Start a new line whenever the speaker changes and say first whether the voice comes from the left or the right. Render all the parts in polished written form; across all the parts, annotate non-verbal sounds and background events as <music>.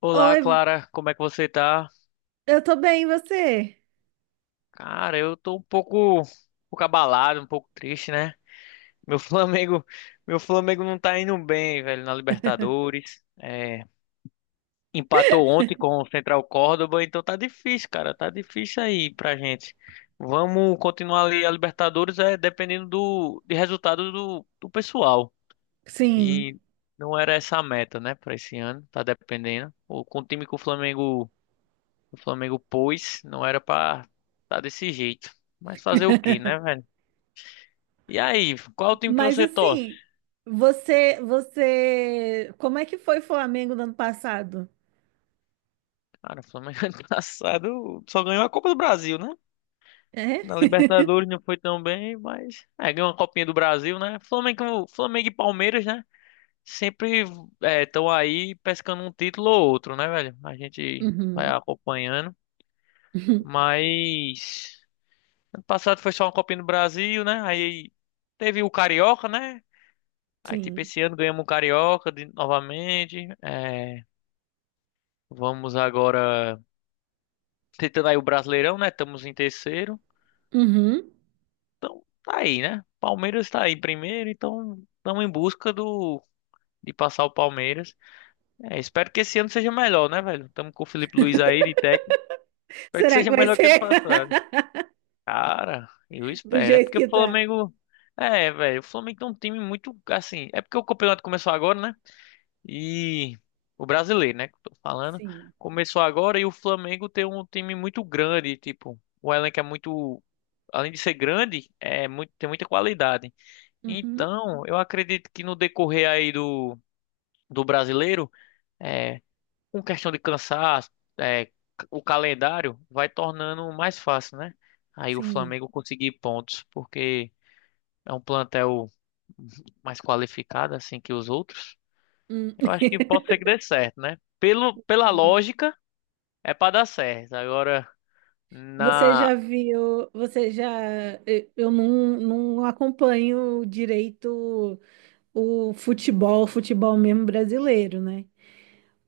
left: Olá,
right: Oi,
left: Clara, como é que você tá?
right: eu tô bem, e você?
left: Cara, eu tô um pouco abalado, um pouco triste, né? Meu <laughs> Flamengo, meu Flamengo não tá indo bem, velho, na Libertadores. É, empatou ontem com
right: <laughs>
left: o Central Córdoba, então tá difícil, cara, tá difícil aí pra gente. Vamos continuar ali a Libertadores, é dependendo do de resultado do pessoal.
right: Sim,
left: E não era essa a meta, né, pra esse ano, tá dependendo. O Com o time que o Flamengo pôs, não era pra tá desse jeito. Mas fazer o quê, né, velho? E aí, qual é o time que
right: mas
left: você torce?
right: assim, você, como é que foi o Flamengo no ano passado?
left: Cara, o Flamengo <laughs> ano passado só ganhou a Copa do Brasil, né?
right: É?
left: Na
right: <laughs>
left: Libertadores não foi tão bem, mas é, ganhou uma Copinha do Brasil, né? Flamengo, Flamengo e Palmeiras, né? Sempre estão aí pescando um título ou outro, né, velho? A gente vai
right: Uhum.
left: acompanhando.
right: Uhum.
left: Mas ano passado foi só uma Copinha do Brasil, né? Aí teve o Carioca, né? Aí, tipo,
right: Sim.
left: esse ano ganhamos o Carioca novamente. É, vamos agora tentando aí o Brasileirão, né? Estamos em terceiro.
right: Uhum.
left: Então, tá aí, né? Palmeiras tá aí em primeiro, então estamos em busca do de passar o Palmeiras. É, espero que esse ano seja melhor, né, velho? Estamos com o Felipe Luiz aí de
right: <laughs>
left: técnico. Espero que
right: Será que
left: seja
right: vai
left: melhor que ano
right: ser
left: passado.
right: <laughs>
left: Cara, eu
right: do
left: espero. É
right: jeito
left: porque
right: que
left: o
right: tá?
left: Flamengo. É, velho, o Flamengo tem um time muito, assim, é porque o campeonato começou agora, né? E o brasileiro, né, que eu tô falando,
right: Sim.
left: começou agora e o Flamengo tem um time muito grande, tipo, o elenco é muito, além de ser grande, é muito, tem muita qualidade.
right: Uhum.
left: Então, eu acredito que no decorrer aí do brasileiro, é, com questão de cansaço, é, o calendário vai tornando mais fácil, né? Aí o
right: Sim.
left: Flamengo conseguir pontos, porque é um plantel mais qualificado assim que os outros.
right: Hum.
left: Eu acho que
right: <laughs>
left: pode ser que dê certo, né? Pelo, pela
right: Entendi.
left: lógica, é pra dar certo. Agora,
right: Você
left: na.
right: já viu, você já, eu não acompanho direito o futebol, futebol mesmo brasileiro, né?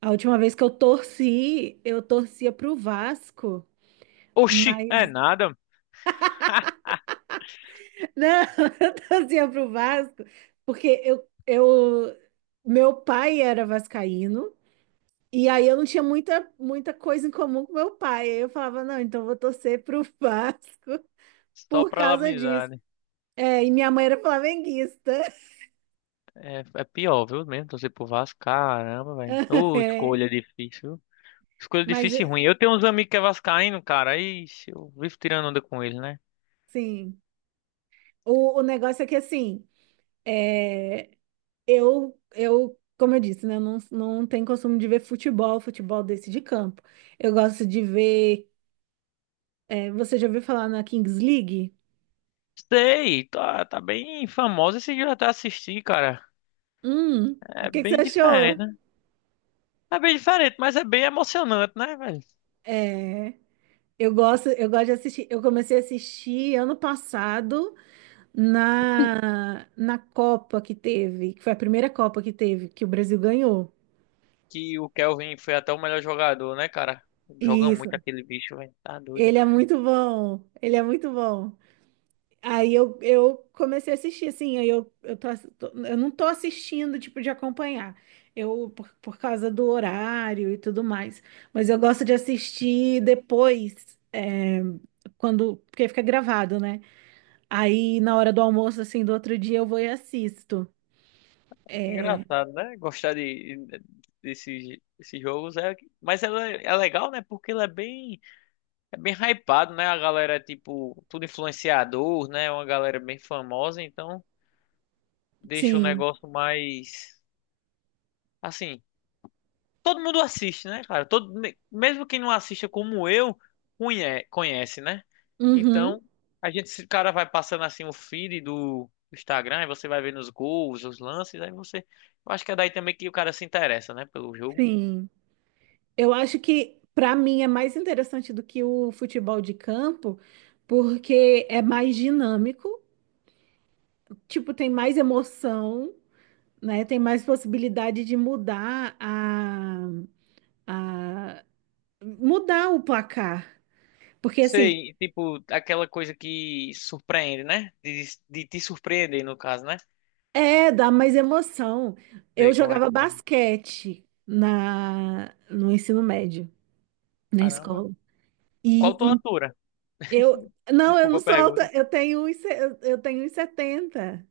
right: A última vez que eu torci, eu torcia pro Vasco,
left: Oxi, é
right: mas
left: nada.
right: <laughs> não, eu torcia pro Vasco, porque eu meu pai era vascaíno e aí eu não tinha muita muita coisa em comum com meu pai. Aí eu falava, não, então eu vou torcer pro Vasco <laughs>
left: Só
right: por
left: pra
right: causa
left: laminizar,
right: disso.
left: né?
right: É, e minha mãe era flamenguista. <laughs>
left: É pior, viu? Mesmo torcer pro Vasco, caramba, velho. Ô,
right: É,
left: escolha difícil. Viu? Escolha
right: mas
left: difícil e ruim. Eu tenho uns amigos que é vascaíno, cara. Aí eu vivo tirando onda com eles, né?
right: sim, o negócio é que assim, é, eu, como eu disse, né, eu não tenho costume de ver futebol, futebol desse de campo. Eu gosto de ver. Você já ouviu falar na Kings League?
left: Sei, tá, tá bem famoso esse dia até assistir, cara.
right: Hum, o
left: É
right: que que você
left: bem
right: achou?
left: diferente, né? É bem diferente, mas é bem emocionante, né, velho?
right: É, eu gosto de assistir. Eu comecei a assistir ano passado na Copa que teve, que foi a primeira Copa que teve, que o Brasil ganhou.
left: Que o Kelvin foi até o melhor jogador, né, cara? Joga
right: Isso.
left: muito aquele bicho, velho. Tá doido.
right: Ele é muito bom. Ele é muito bom. Aí eu comecei a assistir, assim, aí eu, tô, ass- tô- eu não tô assistindo, tipo, de acompanhar, por causa do horário e tudo mais, mas eu gosto de assistir depois, porque fica gravado, né? Aí, na hora do almoço, assim, do outro dia, eu vou e assisto.
left: Que engraçado, né? Gostar de, desses, desses jogos é. Mas ela é, é legal, né? Porque ele é bem hypado, né? A galera é tipo, tudo influenciador, né? Uma galera bem famosa, então deixa o
right: Sim,
left: negócio mais. Assim, todo mundo assiste, né, cara? Todo, mesmo quem não assista como eu, conhece, né?
right: uhum,
left: Então, a gente, se cara vai passando assim o feed do Instagram, e você vai vendo os gols, os lances, aí você. Eu acho que é daí também que o cara se interessa, né, pelo jogo.
right: sim. Eu acho que, pra mim, é mais interessante do que o futebol de campo, porque é mais dinâmico, tipo, tem mais emoção, né? Tem mais possibilidade de mudar a mudar o placar. Porque assim,
left: Sei, tipo, aquela coisa que surpreende, né? De te surpreender, no caso, né?
right: dá mais emoção. Eu
left: Sei como é
right: jogava
left: que é.
right: basquete na no ensino médio, na
left: Caramba.
right: escola. E,
left: Qual tua
right: em-
left: altura?
right: eu não, eu
left: Desculpa
right: não
left: a
right: sou
left: pergunta.
right: alta, eu tenho 1,70, eu tenho 1,70.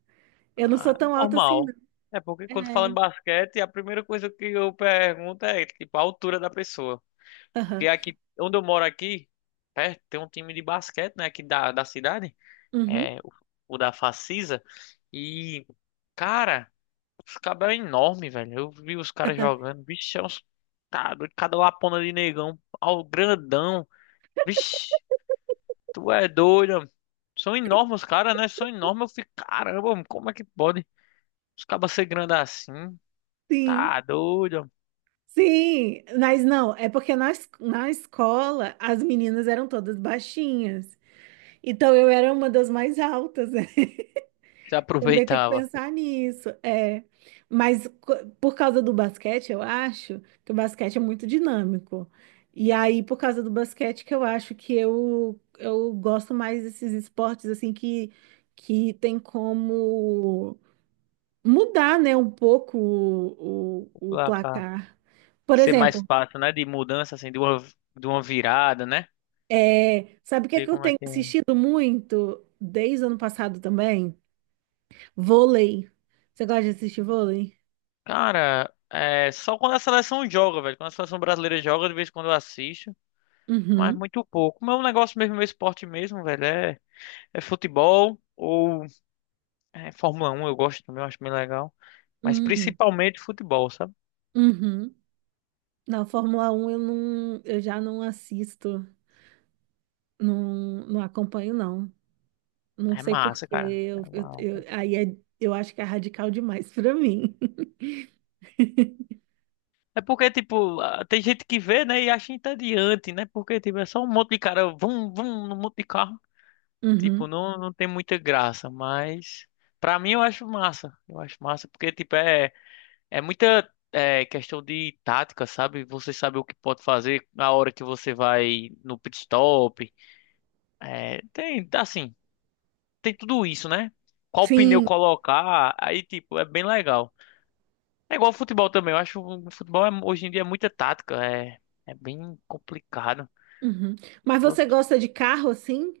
right: Eu não sou
left: Ah,
right: tão alta assim,
left: normal.
right: não.
left: É porque quando fala
right: É.
left: em basquete, a primeira coisa que eu pergunto é, tipo, a altura da pessoa.
right: Aham,
left: Porque aqui, onde eu moro aqui, perto, tem um time de basquete, né, aqui da, da cidade,
right: uhum,
left: é, o da Facisa, e, cara, os caras é enorme, velho. Eu vi os caras
right: <laughs>
left: jogando, bicho, é uns, tá, doido, cada lapona de negão, ao grandão, vixe, tu é doido, mano. São enormes os caras, né, são enormes, eu fico, caramba, mano, como é que pode? Os cabas ser grande assim.
right: Sim.
left: Tá doido.
right: Sim, mas não, é porque na escola as meninas eram todas baixinhas. Então eu era uma das mais altas, né?
left: Já
right: <laughs> Também tem que
left: aproveitava.
right: pensar nisso. É. Por causa do basquete, eu acho que o basquete é muito dinâmico. E aí, por causa do basquete, que eu acho que eu gosto mais desses esportes assim que tem como mudar, né, um pouco o
left: Pra cá.
right: placar. Por
left: Ser mais
right: exemplo.
left: fácil, né? De mudança, assim, de uma virada, né?
right: É, sabe o que é
left: Sei
right: que eu
left: como é
right: tenho
left: que é.
right: assistido muito desde o ano passado também? Vôlei. Você gosta de assistir vôlei?
left: Cara, é só quando a seleção joga, velho. Quando a seleção brasileira joga, de vez em quando eu assisto. Mas
right: Uhum,
left: muito pouco. Meu negócio mesmo, meu esporte mesmo, velho, é, é futebol ou é Fórmula um eu gosto também, eu acho bem legal. Mas
right: uhum,
left: principalmente futebol, sabe?
right: uhum. Na Fórmula 1 eu já não assisto, não acompanho não. Não
left: É
right: sei por
left: massa,
right: quê.
left: cara. É uau.
right: Eu acho que é radical demais pra mim. <laughs>
left: É porque, tipo, ah, tem gente que vê, né, e acha entediante, né? Porque, tipo, é só um monte de cara, vum, vum, num monte de carro. Tipo,
right: Uhum.
left: não, não tem muita graça, mas pra mim eu acho massa. Eu acho massa porque, tipo, é, questão de tática, sabe? Você sabe o que pode fazer na hora que você vai no pit stop. É, tem, assim, tem tudo isso, né? Qual pneu
right: Sim.
left: colocar, aí, tipo, é bem legal. É igual ao futebol também. Eu acho que o futebol hoje em dia é muita tática. É, é bem complicado.
right: Uhum. Mas
left: Eu-
right: você gosta de carro assim?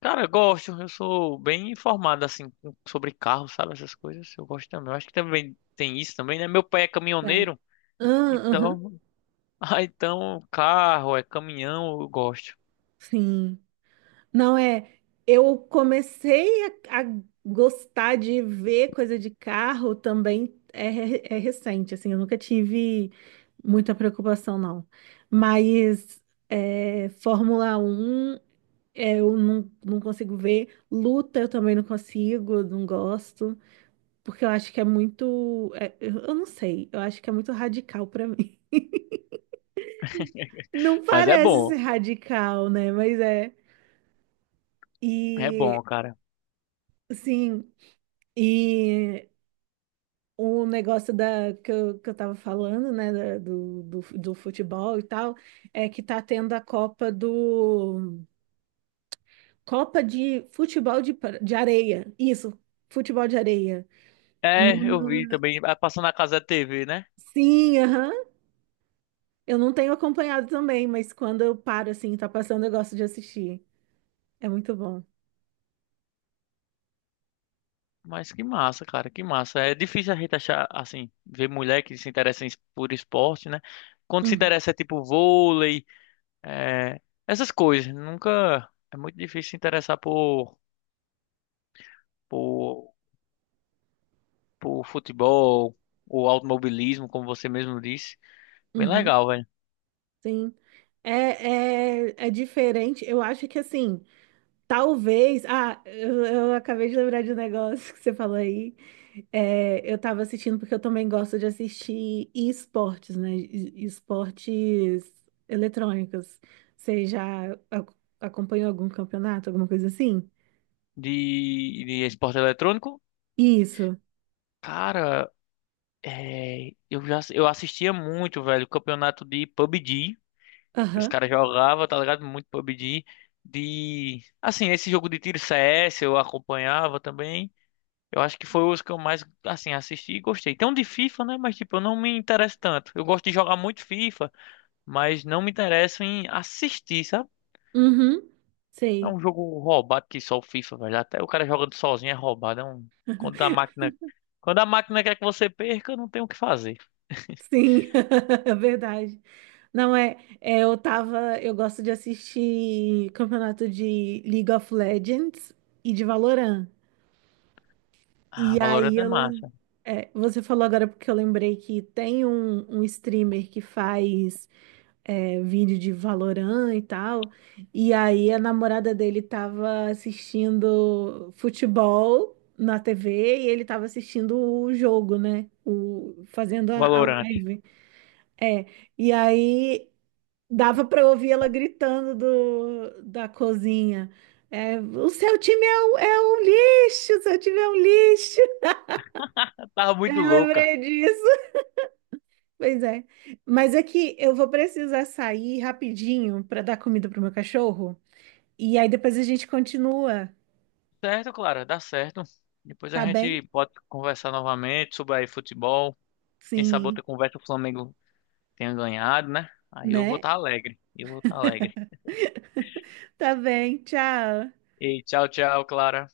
left: cara, eu gosto. Eu sou bem informado, assim, sobre carro, sabe? Essas coisas. Eu gosto também. Eu acho que também tem isso também, né? Meu pai é
right: É.
left: caminhoneiro.
right: Ah, aham.
left: Então, <laughs> ah, então carro, é caminhão, eu gosto.
right: Sim. Não é. Eu comecei a gostar de ver coisa de carro também é recente, assim, eu nunca tive muita preocupação, não. Mas Fórmula 1 eu não consigo ver, luta eu também não consigo, não gosto, porque eu acho que é muito. Eu não sei, eu acho que é muito radical pra mim.
left: <laughs>
right: <laughs> Não
left: Mas é
right: parece
left: bom.
right: ser radical, né? Mas é.
left: É
right: E,
left: bom, cara.
right: sim. E o negócio que eu tava falando, né, do futebol e tal, é que tá tendo a Copa de futebol de areia. Isso, futebol de areia.
left: É, eu vi
right: Numa-
left: também. Ah, passando na casa da TV, né?
right: Sim, aham. Eu não tenho acompanhado também, mas quando eu paro, assim, tá passando, eu gosto de assistir. É muito bom.
left: Mas que massa, cara, que massa. É difícil a gente achar, assim, ver mulher que se interessa por esporte, né? Quando se
right: Uhum,
left: interessa é tipo vôlei, é, essas coisas. Nunca. É muito difícil se interessar por, por futebol ou automobilismo, como você mesmo disse. Bem
right: uhum,
left: legal, velho.
right: sim. É diferente. Eu acho que, assim, talvez. Ah, eu acabei de lembrar de um negócio que você falou aí. É, eu tava assistindo porque eu também gosto de assistir esportes, né? Esportes eletrônicos. Você já acompanhou algum campeonato, alguma coisa assim?
left: De esporte eletrônico,
right: Isso.
left: cara, é, eu assistia muito, velho, o campeonato de PUBG. Que os
right: Aham.
left: caras jogavam, tá ligado? Muito PUBG. De. Assim, esse jogo de tiro CS eu acompanhava também. Eu acho que foi os que eu mais, assim, assisti e gostei. Tem um de FIFA, né? Mas, tipo, eu não me interesso tanto. Eu gosto de jogar muito FIFA, mas não me interesso em assistir, sabe?
right: Uhum.
left: É
right: Sei.
left: um jogo roubado que só o FIFA, velho. Até o cara jogando sozinho é roubado. É um... Quando a máquina. Quando a máquina quer que você perca, não tem o que fazer.
right: Sim. <laughs> É verdade. Não é, eu gosto de assistir campeonato de League of Legends e de Valorant.
left: Ah,
right: E
left: Valorant
right: aí
left: é
right: ela.
left: massa.
right: Você falou agora porque eu lembrei que tem um streamer que faz vídeo de Valorant e tal. E aí a namorada dele tava assistindo futebol na TV e ele tava assistindo o jogo, né? Fazendo a
left: Valorant.
right: live. É. E aí dava pra ouvir ela gritando da cozinha. É, o seu time um lixo, o seu time é um lixo.
left: <laughs> tava
right: Eu
left: muito louca.
right: lembrei disso. Pois é. Mas é que eu vou precisar sair rapidinho para dar comida pro meu cachorro. E aí depois a gente continua,
left: Certo, Clara, dá certo. Depois a
right: tá bem?
left: gente pode conversar novamente sobre aí futebol. Quem sabe
right: Sim,
left: outra conversa o Flamengo tenha ganhado, né? Aí eu vou
right: né?
left: estar alegre. Eu vou estar alegre.
right: <laughs> Tá bem, tchau.
left: E tchau, tchau, Clara.